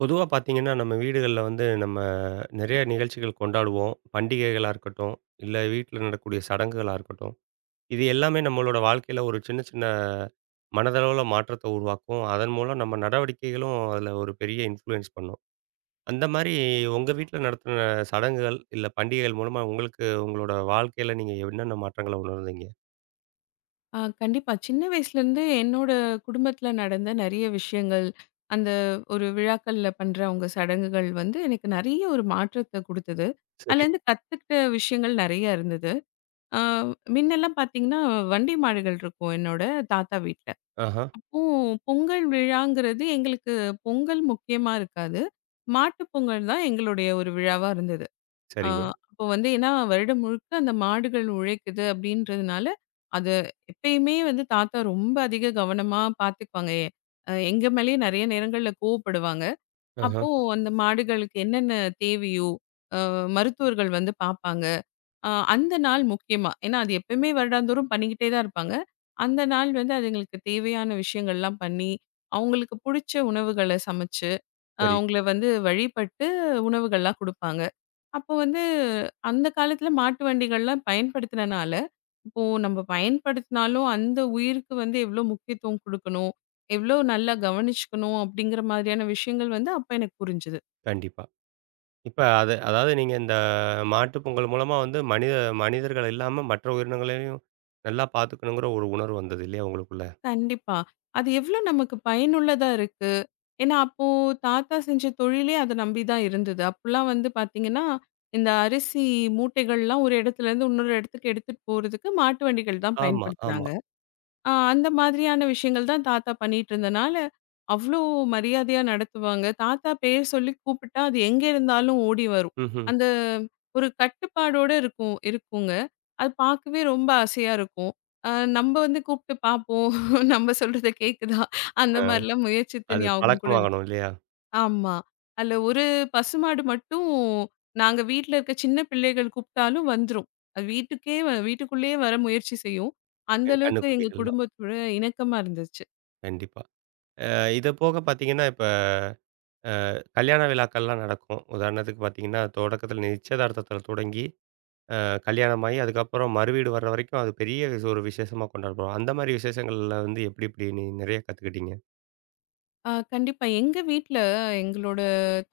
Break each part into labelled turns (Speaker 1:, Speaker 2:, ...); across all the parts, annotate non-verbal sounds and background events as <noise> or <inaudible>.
Speaker 1: பொதுவா பார்த்தீங்கன்னா, நம்ம வீடுகள்ல வந்து நம்ம நெறைய நிகழ்ச்சிகள் கொண்டாடுவோம். பண்டிகைகளா இருக்கட்டும், இல்ல வீட்ல நடக்கக்கூடிய சடங்குகளா இருக்கட்டும். இது எல்லாமே நம்மளோட வாழ்க்கையில ஒரு சின்ன சின்ன மனதளவுல மாற்றத்த உருவாக்கும். அதன் மூலம் நம்ம நடவடிக்கைகளும் அதில ஒரு பெரிய இன்ஃப்ளூயன்ஸ் பண்ணும். அந்த மாரி உங்க வீட்ல நடத்தின சடங்குகள், இல்ல பண்டிகைகள் மூலமா உங்களுக்கு உங்களோட வாழ்க்கையில நீங்க என்னென்ன மாற்றங்கள உணர்ந்தீங்க?
Speaker 2: ஆ கண்டிப்பா. சின்ன வயசுலேருந்து என்னோட குடும்பத்தில நடந்த நெறைய விஷயங்கள், அந்த ஒரு விழாக்கள்ல பண்ற அவங்க சடங்குகள் வந்து எனக்கு நெறைய ஒரு மாற்றத்த குடுத்தது.
Speaker 1: சரி.
Speaker 2: அதுலேருந்து கத்துக்கிட்ட விஷயங்கள் நெறையா இருந்தது. ஆ மின்னெல்லாம் பார்த்தீங்கன்னா, வண்டி மாடுகள் இருக்கும் என்னோட தாத்தா வீட்ல.
Speaker 1: ஆஹா.
Speaker 2: அப்போ பொங்கல் விழாங்கிறது எங்களுக்கு பொங்கல் முக்கியமா இருக்காது. மாட்டுப் பொங்கல் தான் எங்களுடைய ஒரு விழாவா இருந்தது. ஆ,
Speaker 1: சரிங்க.
Speaker 2: அப்போ வந்து ஏன்னா வருடம் முழுக்க அந்த மாடுகள் உழைக்குது அப்படின்றதுனால, அது எப்பயுமே வந்து தாத்தா ரொம்ப அதிக கவனமா பார்த்துக்குவாங்க. எ அ எங்க மேலேயே நெறைய நேரங்கள்ல கோவப்படுவாங்க.
Speaker 1: ஆஹா.
Speaker 2: அப்போ அந்த மாடுகளுக்கு என்னென்ன தேவையோ, அ மருத்துவர்கள் வந்து பார்ப்பாங்க. அ அந்த நாள் முக்கியமா. ஏன்னா அது எப்பயுமே வருடாந்தோறும் பண்ணிக்கிட்டே தான் இருப்பாங்க. அந்த நாள் வந்து அதுங்களுக்கு தேவையான விஷயங்கள்லாம் பண்ணி, அவங்களுக்கு புடிச்ச உணவுகள சமைச்சு,
Speaker 1: சரி.
Speaker 2: அவங்கள வந்து வழிபட்டு உணவுகள்லாம் குடுப்பாங்க. அப்போ வந்து அந்த காலத்துல மாட்டு வண்டிகள்லாம் பயன்படுத்தினனால, இப்போ நம்ம பயன்படுத்தினாலும் அந்த உயிருக்கு வந்து எவ்ளோ முக்கியத்துவம் குடுக்கணும், எவ்ளோ நல்லா கவனிச்சுக்கணும் அப்படிங்கிற மாதிரியான விஷயங்கள் வந்து அப்ப எனக்கு புரிஞ்சது.
Speaker 1: கண்டிப்பா. இப்ப அது அதாவது நீங்க இந்த மாட்டுப் பொங்கல் மூலமா வந்து மனிதர்கள் இல்லாம மற்ற உயிரினங்களையும் நல்லா பார்த்துக்கணுங்கிற ஒரு உணர்வு வந்தது இல்லையா உங்களுக்குள்ள?
Speaker 2: கண்டிப்பா. அது எவ்ளோ நமக்கு பயனுள்ளதா இருக்கு. ஏன்னா அப்போ தாத்தா செஞ்ச தொழிலே அத நம்பி தான் இருந்தது. அப்பலாம் வந்து பார்த்தீங்கன்னா, இந்த அரிசி மூட்டைகள்லாம் ஒரு இடத்துல இருந்து இன்னொரு இடத்துக்கு எடுத்துட்டு போறதுக்கு மாட்டு வண்டிகள் தான்
Speaker 1: ஆமா, ஆமா.
Speaker 2: பயன்படுத்துனாங்க. ஆ அந்த மாதிரியான விஷயங்கள் தான் தாத்தா பண்ணிட்டுருந்தனால, அவ்ளோ மரியாதையா நடத்துவாங்க. தாத்தா பேர் சொல்லி கூப்பிட்டா, அது எங்க இருந்தாலும் ஓடி வரும்.
Speaker 1: ம்ஹ்ம்.
Speaker 2: அந்த ஒரு கட்டுப்பாடோட இருக்கும் இருக்குங்க. அது பார்க்கவே ரொம்ப ஆசையா இருக்கும். அ நம்ப வந்து கூப்ட்டு பார்ப்போம். <laughs> நம்ப சொல்றத கேட்குதா? அந்த
Speaker 1: அ
Speaker 2: மாரிலாம் முயற்சித்த
Speaker 1: அது
Speaker 2: ஞாபகம் கூட இருக்கு.
Speaker 1: பழக்கமாகணும் இல்லையா?
Speaker 2: ஆமா. அதுல ஒரு பசுமாடு மட்டும் நாங்க வீட்ல இருக்க சின்ன பிள்ளைகள் கூப்பிட்டாலும் வந்துரும். அது வீட்டுக்கே வீட்டுக்குள்ளேயே வர முயற்சி செய்யும். அந்த அளவுக்கு எங்க
Speaker 1: கன்னுக்குட்டிகள்லாம்.
Speaker 2: குடும்பத்தோட இணக்கமா இருந்துச்சு.
Speaker 1: கண்டிப்பா. இது போக பார்த்தீங்கன்னா, இப்ப கல்யாண விழாக்கள்லாம் நடக்கும். உதாரணத்துக்கு பார்த்தீங்கன்னா, தொடக்கத்தில நிச்சயதார்த்தத்தில தொடங்கி, அ கல்யாணமாகி அதுக்கப்புறம் மறுவீடு வர்ற வரைக்கும் அது பெரிய ஒரு விசேஷமா கொண்டாடுறோம். அந்த மாரி விசேஷங்கள்ல வந்து எப்படி, எப்படி நீ நிறைய கத்துக்கிட்டீங்க?
Speaker 2: ஆ கண்டிப்பா. எங்க வீட்ல எங்களோட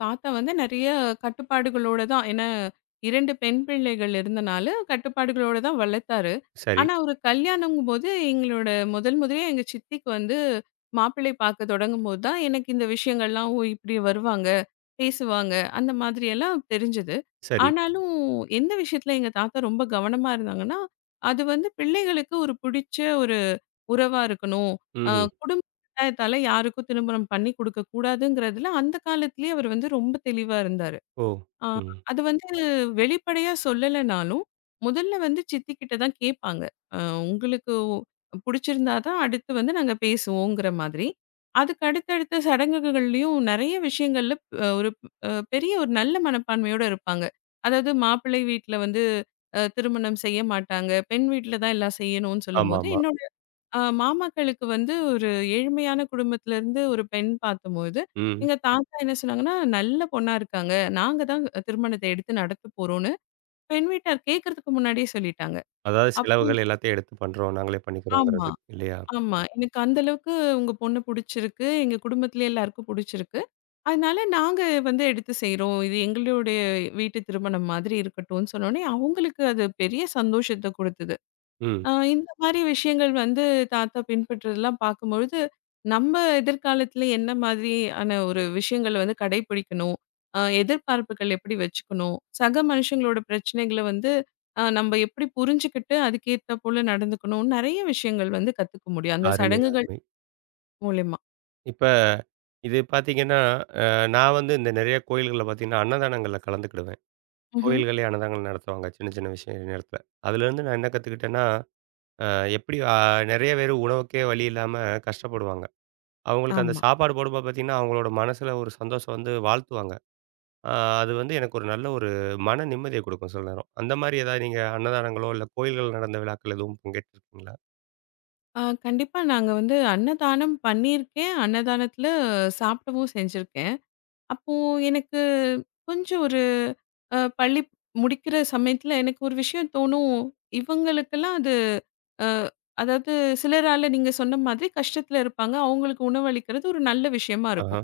Speaker 2: தாத்தா வந்து நெறைய கட்டுப்பாடுகளோட தான் ஏன்னா 2 பெண் பிள்ளைகள் இருந்தனால, கட்டுப்பாடுகளோட தான் வளர்த்தாரு.
Speaker 1: சரி,
Speaker 2: ஆனா ஒரு கல்யாணங்கும்போது எங்களோட முதல் முதலே எங்க சித்திக்கு வந்து மாப்பிள்ளை பார்க்க தொடங்கும்போது தான் எனக்கு இந்த விஷயங்கள்லாம், ஓ! இப்படி வருவாங்க, பேசுவாங்க அந்த மாதிரியெல்லாம் தெரிஞ்சது.
Speaker 1: சரி.
Speaker 2: ஆனாலும் எந்த விஷயத்துல எங்க தாத்தா ரொம்ப கவனமா இருந்தாங்கன்னா, அது வந்து பிள்ளைகளுக்கு ஒரு புடிச்ச ஒரு உறவா இருக்கணும். அ
Speaker 1: ம்ஹ்ம்.
Speaker 2: குடும்ப கட்டாயத்தால யாருக்கும் திருமணம் பண்ணி குடுக்கக் கூடாதுங்கிறதுல அந்த காலத்திலேயே அவர் வந்து ரொம்ப தெளிவா இருந்தாரு.
Speaker 1: ஓ!
Speaker 2: அ
Speaker 1: ம்.
Speaker 2: அது வந்து வெளிப்படையா சொல்லலனாலும், முதல்ல வந்து சித்தி கிட்ட தான் கேட்பாங்க. அ உங்களுக்கு புடிச்சிருந்தா தான் அடுத்து வந்து நாங்க பேசுவோங்கிற மாதிரி. அதுக்கு அடுத்தடுத்த சடங்குகள்லயும் நெறைய விஷயங்கள்ல ஒரு பெரிய ஒரு நல்ல மனப்பான்மையோட இருப்பாங்க. அதாவது மாப்பிள்ளை வீட்ல வந்து திருமணம் செய்ய மாட்டாங்க. பெண் வீட்ல தான் எல்லாம் செய்யணும்னு சொல்லும்போது,
Speaker 1: ஆமாமா.
Speaker 2: என்னோட ஆ மாமாக்களுக்கு வந்து ஒரு ஏழ்மையான குடும்பத்திலேருந்து ஒரு பெண் பார்த்தபோது,
Speaker 1: ம்.
Speaker 2: எங்க தாத்தா என்ன சொன்னாங்கன்னா, "நல்ல பொண்ணா இருக்காங்க. நாங்க தான் திருமணத்தை எடுத்து நடத்தப் போறோம்ன்னு" பெண் வீட்டார் கேட்கறதுக்கு முன்னாடியே சொல்லிட்டாங்க.
Speaker 1: அதாவது
Speaker 2: அப்போ
Speaker 1: செலவுகள் எல்லாத்தையும் எடுத்து பண்றோம். நாங்களே
Speaker 2: ஆமா,
Speaker 1: பண்ணிக்கிறோங்கிறது இல்லையா?
Speaker 2: ஆமா. "எனக்கு அந்த அளவுக்கு உங்க பொண்ணு புடிச்சிருக்கு. எங்க குடும்பத்திலே எல்லாருக்கும் புடிச்சிருக்கு. அதனால நாங்க வந்து எடுத்து செய்றோம். இது எங்களுடைய வீட்டு திருமணம் மாதிரி இருக்கட்டும்ன்னு" சொன்னோனே, அவங்களுக்கு அது பெரிய சந்தோஷத்த கொடுத்தது.
Speaker 1: ம். ம்.
Speaker 2: ஆ இந்த மாரி விஷயங்கள் வந்து தாத்தா பின்பற்றதெல்லாம் பார்க்கும்பொழுது, நம்ம எதிர்காலத்துல என்ன மாதிரியான ஒரு விஷயங்கள வந்து கடைபிடிக்கணும்? எதிர்பார்ப்புகள் எப்படி வச்சுக்கணும்? சக மனுஷங்களோட பிரச்சனைகள வந்து நம்ம எப்படி புரிஞ்சுக்கிட்டு, அதுக்கேத்தா போல நடந்துக்கணும்? நெறைய விஷயங்கள் வந்து கத்துக்க முடியும். அந்த
Speaker 1: அருமை,
Speaker 2: சடங்குகள்
Speaker 1: அருமை.
Speaker 2: மூலியமா.
Speaker 1: இப்ப இது பார்த்தீங்கன்னா, அ நான் வந்து இந்த நெறைய கோயில்கள்ல பார்த்தீங்கன்னா, அன்னதானங்கள்ல கலந்துக்கிடுவேன்.
Speaker 2: ம்ஹ்ம்.
Speaker 1: கோயில்களே அன்னதானங்கள் நடத்துவாங்க. சின்ன, சின்ன விஷய நேரத்தில. அதுலேருந்து நான் என்ன கத்துக்கிட்டேன்னா, அ எப்படி நெறைய பேரு உணவுக்கே வழி இல்லாம கஷ்டப்படுவாங்க. அவங்களுக்கு அந்த
Speaker 2: ஆமா.
Speaker 1: சாப்பாடு போடும்போது பார்த்தீங்கன்னா, அவங்களோட மனசுல ஒரு சந்தோஷம் வந்து வாழ்த்துவாங்க. அ அது வந்து எனக்கு ஒரு நல்ல ஒரு மன நிம்மதிய குடுக்கும் சில நேரம். அந்த மாரி ஏதாவது நீங்க அன்னதானங்களோ, இல்ல கோயில்கள் நடந்த விழாக்கள் எதுவும் பங்கேற்றிருக்கீங்களா?
Speaker 2: அ கண்டிப்பா நாங்க வந்து அன்னதானம் பண்ணியிருக்கேன். அன்னதானத்துல சாப்பிடவும் செஞ்சிருக்கேன். அப்போ எனக்கு கொஞ்சம் ஒரு பள்ளி முடிக்கிற சமயத்துல எனக்கு ஒரு விஷயம் தோணும். இவங்களுக்கெல்லாம் அது அ அதாவது சிலரால நீங்க சொன்ன மாதிரி கஷ்டத்துல இருப்பாங்க. அவங்களுக்கு உணவளிக்கிறது ஒரு நல்ல விஷயமா
Speaker 1: ஆஹா.
Speaker 2: இருக்கும்.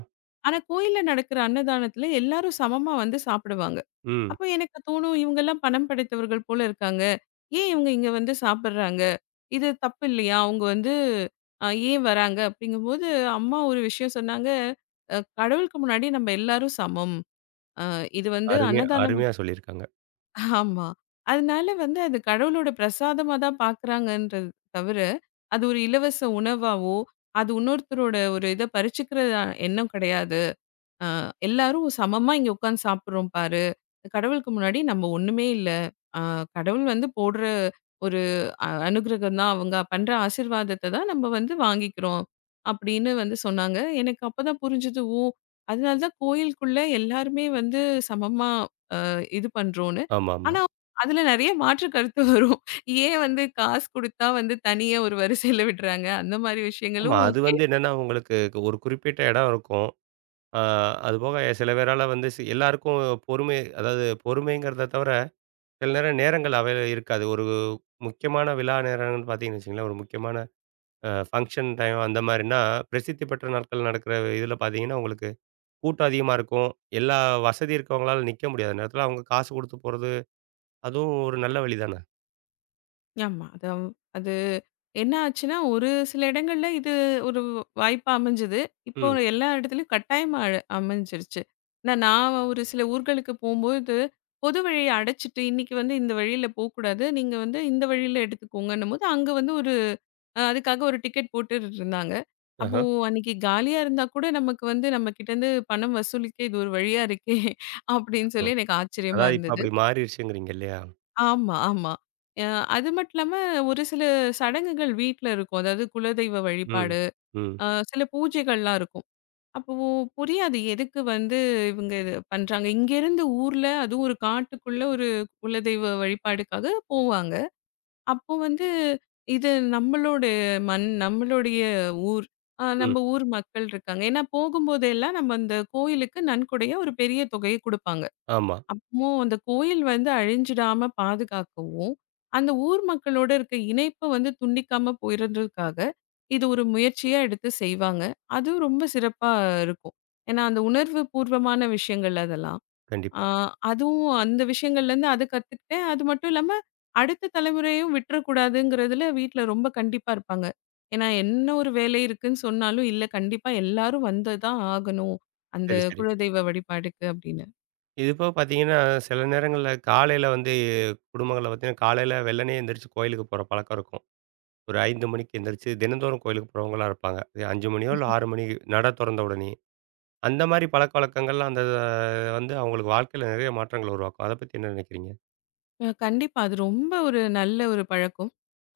Speaker 2: ஆனா, கோயில்ல நடக்கிற அன்னதானத்துல எல்லாரும் சமமா வந்து சாப்பிடுவாங்க.
Speaker 1: ம்.
Speaker 2: அப்ப எனக்கு தோணும், இவங்கலாம் பணம் படைத்தவர்கள் போல இருக்காங்க. ஏன் இவங்க இங்க வந்து சாப்பிடுறாங்க? இது தப்பு இல்லையா? அவங்க வந்து ஏன் வராங்க? அப்படிங்கும்போது அம்மா ஒரு விஷயம் சொன்னாங்க, கடவுளுக்கு முன்னாடி நம்ம எல்லாரும் சமம். அ இது வந்து
Speaker 1: அருமையா
Speaker 2: அன்னதானம்"
Speaker 1: அருமையா சொல்லியிருக்காங்க.
Speaker 2: ஆமா. அதனால வந்து அது கடவுளோட பிரசாதமா தான் பார்க்குறாங்கன்றது தவிர, அது ஒரு இலவச உணவாவோ, அது இன்னொருத்தரோட ஒரு இத பறிச்சுக்கிற எண்ணம் கிடையாது. அ எல்லாரும் சமமா இங்க உட்கார்ந்து சாப்பிடுறோம் பாரு. கடவுளுக்கு முன்னாடி நம்ம ஒண்ணுமே இல்ல. அ கடவுள் வந்து போடுற ஒரு அனுகிரகம் தான். அவங்க பண்ற ஆசீர்வாதத்த தான் நம்ம வந்து வாங்கிக்கிறோம். அப்படின்னு வந்து சொன்னாங்க. எனக்கு அப்பதான் புரிஞ்சது ஓ! அதனால தான் கோயிலுக்குள்ள எல்லாருமே வந்து சமமா அ இது பண்றோம்ன்னு.
Speaker 1: ஆமாமா. ஆமா.
Speaker 2: ஆனா அதுல நெறைய மாற்று கருத்து வரும். ஏன் வந்து காசு குடுத்தா வந்து தனியா ஒரு வரிசையில விடுறாங்க. அந்த மாரி
Speaker 1: ஆமா.
Speaker 2: விஷயங்களும்
Speaker 1: அது வந்து என்னன்னா, உங்களுக்கு ஒரு குறிப்பிட்ட இடம் இருக்கும். ஆ அதுபோக சில பேரால வந்து எல்லாருக்கும் பொறுமை அதாவது பொறுமைங்கிறத தவிர, சில நேரங்கள் அவைல இருக்காது. ஒரு முக்கியமான விழா நேரம்னு பார்த்தீங்கன்னு வச்சுக்கங்களேன், ஒரு முக்கியமான ஃபங்ஷன் டைம் அந்த மாரின்னா, பிரசித்தி பெற்ற நாட்கள் நடக்கிற இதில பார்த்தீங்கன்னா, உங்களுக்கு கூட்டம் அதிகமா இருக்கும். எல்லா வசதி இருக்கவங்களால நிக்க முடியாத நேரத்தில அவங்க காசு குடுத்து போறது, அதுவும் ஒரு நல்ல வழி தானே!
Speaker 2: ஆமா. அது என்ன ஆச்சுன்னா, ஒரு சில இடங்கள்ல இது ஒரு வாய்ப்பா அமைஞ்சது. இப்போ
Speaker 1: ம்.
Speaker 2: எல்லா இடத்துலயும் கட்டாயமா அமைஞ்சிருச்சு. ஏன்னா, நான் ஒரு சில ஊர்களுக்கு போம்போது, பொது வழிய அடைச்சிட்டு, "இன்னைக்கு வந்து இந்த வழியில போக்கூடாது. நீங்க வந்து இந்த வழியில எடுத்துக்கோங்கன்னும்போது" அங்க வந்து ஒரு அதுக்காக ஒரு டிக்கெட் போட்டுட்டு இருந்தாங்க. அப்போ
Speaker 1: ஆஹா.
Speaker 2: அன்னைக்கு காலியா இருந்தா கூட நமக்கு வந்து நம்ம கிட்டேருந்து பணம் வசூலிக்க இது ஒரு வழியா இருக்கே! அப்படின்னு
Speaker 1: அ.
Speaker 2: சொல்லி எனக்கு ஆச்சரியமா
Speaker 1: அதாவது இப்ப
Speaker 2: இருந்தது.
Speaker 1: அப்படி மாறிருச்சுங்கிறீங்க இல்லையா?
Speaker 2: ஆமா, ஆமா. அ அது மட்டும் இல்லாம ஒரு சில சடங்குகள் வீட்ல இருக்கும். அதாவது குலதெய்வ
Speaker 1: ம்.
Speaker 2: வழிபாடு,
Speaker 1: ம்.
Speaker 2: அ சில பூஜைகள்லாம் இருக்கும். அப்போ புரியாது எதுக்கு வந்து இவங்க இது பண்றாங்க. இங்கேருந்து ஊர்ல அதுவும் ஒரு காட்டுக்குள்ள ஒரு குலதெய்வ வழிபாடுக்காக போவாங்க. அப்போ வந்து இது நம்மளோட மண், நம்மளுடைய ஊர்,
Speaker 1: ம்.
Speaker 2: நம்ம ஊர் மக்கள் இருக்காங்க. ஏன்னா போகும்போதெல்லாம் நம்ம அந்த கோயிலுக்கு நன்கொடைய ஒரு பெரிய தொகைய குடுப்பாங்க.
Speaker 1: ஆமா.
Speaker 2: அப்போ அந்த கோயில் வந்து அழிஞ்சிடாம பாதுகாக்கவும், அந்த ஊர் மக்களோட இருக்க இணைப்பு வந்து துண்டிக்காம போயிறதுக்காக, இது ஒரு முயற்சியா எடுத்து செய்வாங்க. அதுவும் ரொம்ப சிறப்பா இருக்கும். ஏன்னா, அந்த உணர்வு பூர்வமான விஷயங்கள் அதெல்லாம். ஆ
Speaker 1: கண்டிப்பா.
Speaker 2: அதுவும் அந்த விஷயங்கள்லேருந்து அத கத்துக்கிட்டேன். அது மட்டும் இல்லாம, அடுத்த தலைமுறையும் விட்டுறக்கூடாதுங்கிறதுல வீட்ல ரொம்ப கண்டிப்பா இருப்பாங்க. ஏன்னா, என்ன ஒரு வேலை இருக்குன்னு சொன்னாலும், "இல்ல கண்டிப்பா எல்லாரும் வந்து தான் ஆகணும், அந்த
Speaker 1: சரி, சரி.
Speaker 2: குலதெய்வ வழிபாடுக்கு" அப்படின்னு.
Speaker 1: இது போக பார்த்தீங்கன்னா, சில நேரங்கள்ல காலையில வந்து குடும்பங்கள்ல பார்த்தீங்கன்னா, காலையில வெள்ளனே எந்திரிச்சு கோயிலுக்கு போற பழக்கம் இருக்கும். ஒரு 5 மணிக்கு எந்திரிச்சு தினந்தோறும் கோயிலுக்கு போறவங்களா இருப்பாங்க. இது 5 மணியோ இல்ல 6 மணிக்கு நட தொறந்த உடனேயே. அந்த மாரி பழக்கவழக்கங்கள்லாம் அந்த வந்து அவங்களுக்கு வாழ்க்கையில நெறைய மாற்றங்கள உருவாக்கும். அத பத்தி என்ன நினைக்கிறீங்க?
Speaker 2: அ கண்டிப்பா. அது ரொம்ப ஒரு நல்ல ஒரு பழக்கம்.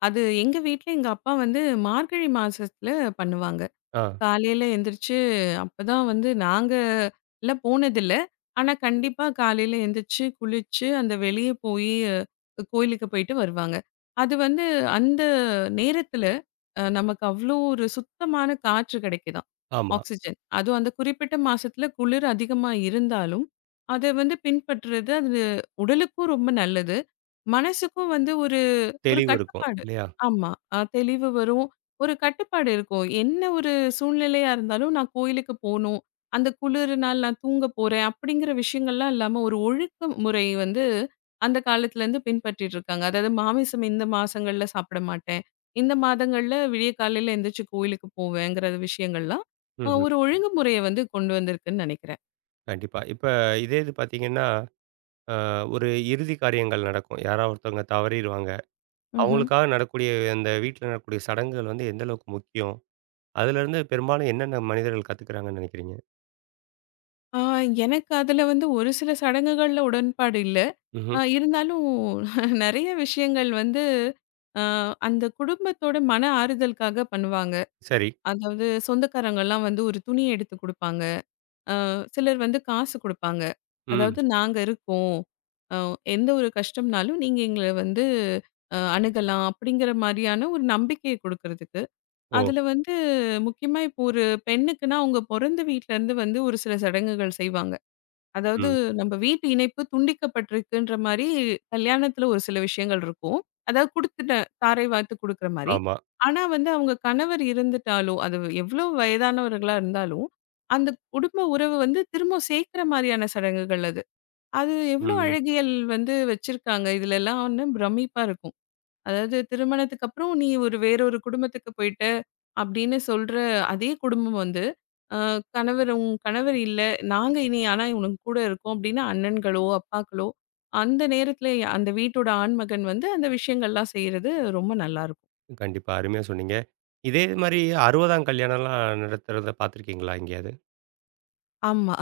Speaker 2: அது எங்க வீட்ல எங்க அப்பா வந்து மார்கழி மாசத்துல பண்ணுவாங்க.
Speaker 1: ஆ.
Speaker 2: காலையில எந்திரிச்சு அப்பதான் வந்து நாங்க எல்லாம் போனதில்ல. ஆனா, கண்டிப்பா காலையில எந்திரிச்சு, குளிச்சு, அந்த வெளிய போயி கோயிலுக்கு போயிட்டு வருவாங்க. அது வந்து அந்த நேரத்துல நமக்கு அவ்ளோ ஒரு சுத்தமான காற்று கிடைக்குதாம்.
Speaker 1: ஆமா.
Speaker 2: ஆக்ஸிஜன். அதுவும் அந்த குறிப்பிட்ட மாசத்துல குளிர் அதிகமா இருந்தாலும், அத வந்து பின்பற்றுறது அது உடலுக்கும் ரொம்ப நல்லது. மனசுக்கும் வந்து ஒரு ஒரு
Speaker 1: தெளிவு இருக்கும்.
Speaker 2: கட்டுப்பாடு.
Speaker 1: இல்லையா?
Speaker 2: ஆமா. தெளிவு வரும். ஒரு கட்டுப்பாடு இருக்கும். என்ன ஒரு சூழ்நிலையா இருந்தாலும் நான் கோயிலுக்கு போணும். அந்த குளிருனால் நான் தூங்க போறேன். அப்படிங்கிற விஷயங்கள்லாம் இல்லாம ஒரு ஒழுக்க முறை வந்து அந்த காலத்துலேருந்து பின்பற்றிட்டு இருக்காங்க. அதாவது மாமிசம் இந்த மாசங்கள்ல சாப்பிட மாட்டேன். இந்த மாதங்கள்ல விடிய காலையில எந்திரிச்சு கோயிலுக்கு போவேங்கிற விஷயங்கள்லாம்
Speaker 1: ம்ஹ்ம்.
Speaker 2: ஒரு ஒழுங்குமுறைய வந்து கொண்டு வந்திருக்குன்னு நினைக்கிறேன்.
Speaker 1: கண்டிப்பா. இப்ப இது பார்த்தீங்கன்னா, அ ஒரு இறுதி காரியங்கள் நடக்கும். யாரா ஒருத்தவங்க தவறிருவாங்க.
Speaker 2: ம்ஹ்ம்.
Speaker 1: அவங்களுக்காக நடக்கூடிய அந்த வீட்ல நடக்கக்கூடிய சடங்குகள் வந்து எந்த அளவுக்கு முக்கியம்? அதுலேருந்து பெரும்பாலும் என்னென்ன மனிதர்கள் கத்துக்கிறாங்கன்னு நினைக்கிறீங்க?
Speaker 2: ஆ எனக்கு அதுல வந்து ஒரு சில சடங்குகள்ல உடன்பாடு இல்ல. ஆ
Speaker 1: ம்ஹ்ம்.
Speaker 2: இருந்தாலும் <laughs> நெறைய விஷயங்கள் வந்து அ அந்த குடும்பத்தோட மன ஆறுதலுக்காக பண்ணுவாங்க.
Speaker 1: சரி.
Speaker 2: அதாவது சொந்தக்காரங்கலாம் வந்து ஒரு துணி எடுத்து குடுப்பாங்க. சிலர் வந்து காசு குடுப்பாங்க.
Speaker 1: ம்.
Speaker 2: அதாவது நாங்க இருக்கோம். அ எந்த ஒரு கஷ்டம்னாலும் நீங்க எங்கள வந்து அணுகலாம் அப்படிங்கிற மாரியான ஒரு நம்பிக்கைய குடுக்கறதுக்கு.
Speaker 1: ஓ!
Speaker 2: அதுல வந்து முக்கியமா இப்போ ஒரு பெண்ணுக்குன்னா அவங்க பொறந்த வீட்லருந்து வந்து ஒரு சில சடங்குகள் செய்வாங்க. அதாவது
Speaker 1: ம்.
Speaker 2: நம்ம வீட்டு இணைப்பு துண்டிக்கப்பட்டிருக்குன்ற மாரி, கல்யாணத்துல ஒரு சில விஷயங்கள் இருக்கும். அதாவது குடுத்துட்டேன். தாரை வார்த்து குடுக்குற மாரி.
Speaker 1: ஆமா.
Speaker 2: ஆனா வந்து அவங்க கணவர் இருந்துட்டாலோ, அது எவ்ளோ வயதானவர்களா இருந்தாலும், அந்த குடும்ப உறவு வந்து திரும்ப சேர்க்கிற மாரியான சடங்குகள் அது. அது எவ்ளோ
Speaker 1: ம்.
Speaker 2: அழகியல் வந்து வச்சிருக்காங்க இதுலலாம்னு பிரமிப்பா இருக்கும். அதாவது திருமணத்துக்கு அப்புறம் நீ ஒரு வேறொரு குடும்பத்துக்கு போயிட்ட அப்படின்னு சொல்ற அதே குடும்பம் வந்து கணவர் உன் கணவர் இல்லை நாங்க இனி ஆனா உனக்கு கூட இருக்கோம் அப்படின்னு அண்ணன்களோ அப்பாக்களோ அந்த நேரத்துல அந்த வீட்டோட ஆண்மகன் வந்து அந்த விஷயங்கள்லாம் செய்யறது ரொம்ப நல்லா இருக்கும்
Speaker 1: கண்டிப்பா. அருமையா சொன்னீங்க. இதே மாரி 60ஆம் கல்யாணம்லாம் நடத்துறத பார்த்துருக்கீங்களா எங்கேயாவது?
Speaker 2: ஆமா.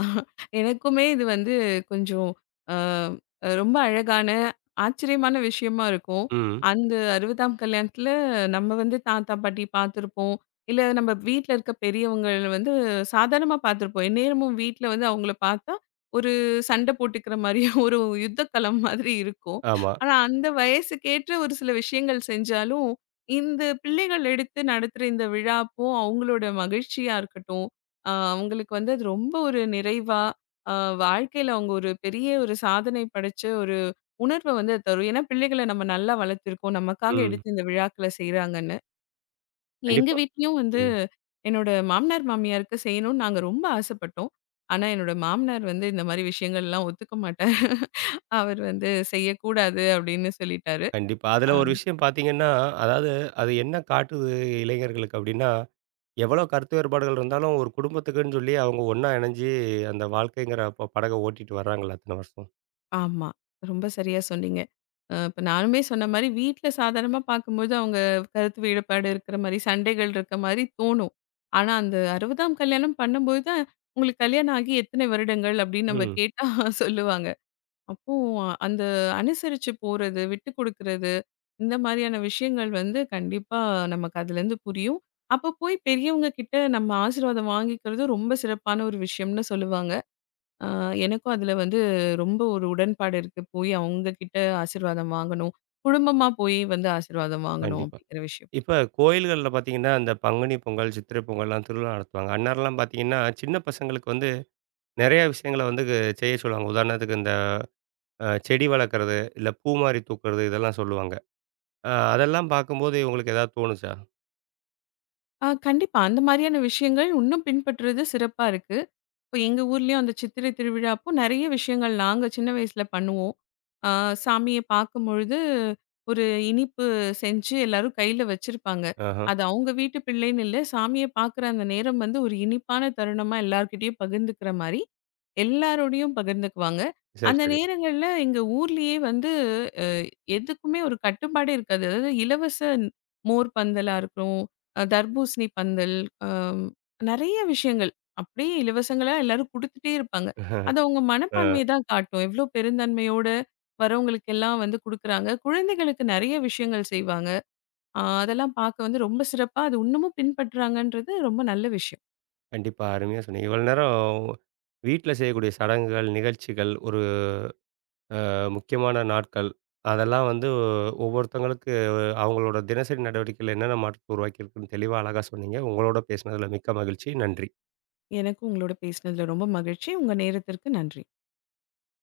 Speaker 2: எனக்குமே இது வந்து கொஞ்சம் அ ரொம்ப அழகான, ஆச்சரியமான விஷயமா இருக்கும்.
Speaker 1: ம்.
Speaker 2: அந்த 60ஆம் கல்யாணத்துல நம்ம வந்து தாத்தா, பாட்டி பார்த்துருப்போம். இல்ல நம்ம வீட்ல இருக்க பெரியவங்கள வந்து சாதாரணமா பார்த்துருப்போம். எந்நேரமும் வீட்ல வந்து அவங்கள பார்த்தா, ஒரு சண்டை போட்டுக்கிற மாரியே <laughs> ஒரு யுத்தக்களம் மாதிரி இருக்கும்.
Speaker 1: ஆமா.
Speaker 2: ஆனா, அந்த வயசுக்கேற்ற ஒரு சில விஷயங்கள் செஞ்சாலும், இந்த பிள்ளைகள் எடுத்து நடத்துற இந்த விழா அப்போ அவங்களோட மகிழ்ச்சியா இருக்கட்டும், அவங்களுக்கு வந்து அது ரொம்ப ஒரு நிறைவா, அ வாழ்க்கையில அவங்க ஒரு பெரிய ஒரு சாதனை படைச்ச ஒரு உணர்வ வந்து அது தரும். ஏன்னா பிள்ளைகள நம்ம நல்லா வளர்த்துருக்கோம். நமக்காக
Speaker 1: ம்.
Speaker 2: எடுத்து இந்த விழாக்கள செய்றாங்கன்னு. எங்க
Speaker 1: கண்டிப்பா.
Speaker 2: வீட்லயும் வந்து
Speaker 1: ம்.
Speaker 2: என்னோட மாமனார், மாமியாருக்கு செய்யணும்னு நாங்க ரொம்ப ஆசைப்பட்டோம். ஆனா என்னோட மாமனார் வந்து இந்த மாரி விஷயங்கள்லாம் ஒத்துக்க மாட்டார். <laughs> அவர் வந்து செய்யக்கூடாது அப்படின்னு சொல்லிட்டாரு.
Speaker 1: கண்டிப்பா. அதுல
Speaker 2: அ.
Speaker 1: ஒரு விஷயம் பார்த்தீங்கன்னா, அதாவது அது என்ன காட்டுது இளைஞர்களுக்கு அப்டின்னா, எவ்வளோ கருத்து வேறுபாடுகள் இருந்தாலும் ஒரு குடும்பத்துக்குன்னு சொல்லி அவங்க ஒண்ணா இணைஞ்சு அந்த வாழ்க்கைங்கிற படக ஓட்டிட்டு வர்றாங்கல்ல அத்தன வருஷம்.
Speaker 2: ஆமா. ரொம்ப சரியா சொன்னீங்க. இப்ப நானுமே சொன்ன மாரி வீட்ல சாதாரணமா பார்க்கும்போது அவங்க கருத்து வேறுபாடு இருக்கிற மாரி, சண்டைகள் இருக்க மாரி தோணும். ஆனா அந்த 60ஆம் கல்யாணம் பண்ணும்போது தான், உங்களுக்கு கல்யாணம் ஆகி எத்தனை வருடங்கள் அப்படின்னு நம்ம
Speaker 1: ம்.
Speaker 2: கேட்டா <laughs> சொல்லுவாங்க. அப்போ அந்த அனுசரிச்சு போறது, விட்டுக் குடுக்குறது, இந்த மாரியான விஷயங்கள் வந்து கண்டிப்பா நமக்கு அதுலேருந்து புரியும். அப்ப போய் பெரியவங்க கிட்ட நம்ம ஆசீர்வாதம் வாங்கிக்கிறது ரொம்ப சிறப்பான ஒரு விஷயம்னு சொல்லுவாங்க. ஆ, எனக்கும் அதுல வந்து ரொம்ப ஒரு உடன்பாடு இருக்கு. போய் அவங்க கிட்ட ஆசீர்வாதம் வாங்கணும். குடும்பமா போய் வந்து ஆசீர்வாதம் வாங்கணும்
Speaker 1: கண்டிப்பா.
Speaker 2: அப்படிங்கிற விஷயம்.
Speaker 1: இப்ப கோயில்கள்ல பார்த்தீங்கன்னா, இந்த பங்குனி பொங்கல், சித்திரை பொங்கல்லாம் திருவிழா நடத்துவாங்க. அந்நேரம்லாம் பார்த்தீங்கன்னா, சின்ன பசங்களுக்கு வந்து நெறைய விஷயங்கள வந்து செய்ய சொல்லுவாங்க. உதாரணத்துக்கு இந்த செடி வளர்க்குறது, இல்ல பூ மாரி தூக்குறது இதெல்லாம் சொல்லுவாங்க. அதெல்லாம் பார்க்கும்போது உங்களுக்கு ஏதாவது தோணுச்சா?
Speaker 2: ஆ, கண்டிப்பா. அந்த மாரியான விஷயங்கள் இன்னும் பின்பற்றுறது சிறப்பா இருக்கு. இப்போ எங்க ஊர்லயும் அந்த சித்திரை திருவிழா அப்போ நெறைய விஷயங்கள் நாங்க சின்ன வயசுல பண்ணுவோம். ஆ சாமிய பார்க்கும்பொழுது ஒரு இனிப்பு செஞ்சு எல்லாரும் கையில வச்சிருப்பாங்க.
Speaker 1: ஆஹ.
Speaker 2: அது அவங்க வீட்டு பிள்ளைன்னு இல்ல. சாமிய பார்க்குற அந்த நேரம் வந்து ஒரு இனிப்பான தருணமா எல்லார்கிட்டயும் பகிர்ந்துக்கிற மாரி, எல்லாரோடையும் பகிர்ந்துக்குவாங்க.
Speaker 1: சரி,
Speaker 2: அந்த
Speaker 1: சரி.
Speaker 2: நேரங்கள்ல எங்க ஊர்லயே வந்து அ எதுக்குமே ஒரு கட்டுப்பாடே இருக்காது. அதாவது இலவச மோர் பந்தலா இருக்கும், தர்பூசணி பந்தல், அ நெறைய விஷயங்கள். அப்படியே இலவசங்களா எல்லாரும் குடுத்துட்டே இருப்பாங்க. அது அவங்க
Speaker 1: ஆ.
Speaker 2: மனப்பான்மைய தான் காட்டும். எவ்ளோ பெருந்தன்மையோட வரவங்களுக்கு எல்லாம் வந்து குடுக்குறாங்க. குழந்தைகளுக்கு நெறைய விஷயங்கள் செய்வாங்க. அதெல்லாம் பார்க்க வந்து ரொம்ப சிறப்பா அது இன்னமும் பின்பற்றுறாங்கன்றது ரொம்ப நல்ல விஷயம்.
Speaker 1: கண்டிப்பா. அருமையா சொன்னீங்க. இவ்வளோ நேரம் வீட்ல செய்யக்கூடிய சடங்குகள், நிகழ்ச்சிகள் ஒரு முக்கியமான நாட்கள். அதெல்லாம் வந்து ஒவ்வொருத்தங்களுக்கு அவங்களோட தினசரி நடவடிக்கையில என்னென்ன மாற்றத்த உருவாக்கியிருக்குன்னு தெளிவா, அழகா சொன்னீங்க. உங்களோட பேசினதுல மிக்க மகிழ்ச்சி. நன்றி.
Speaker 2: எனக்கும் உங்களோட பேசினதுல ரொம்ப மகிழ்ச்சி. உங்க நேரத்திற்கு நன்றி.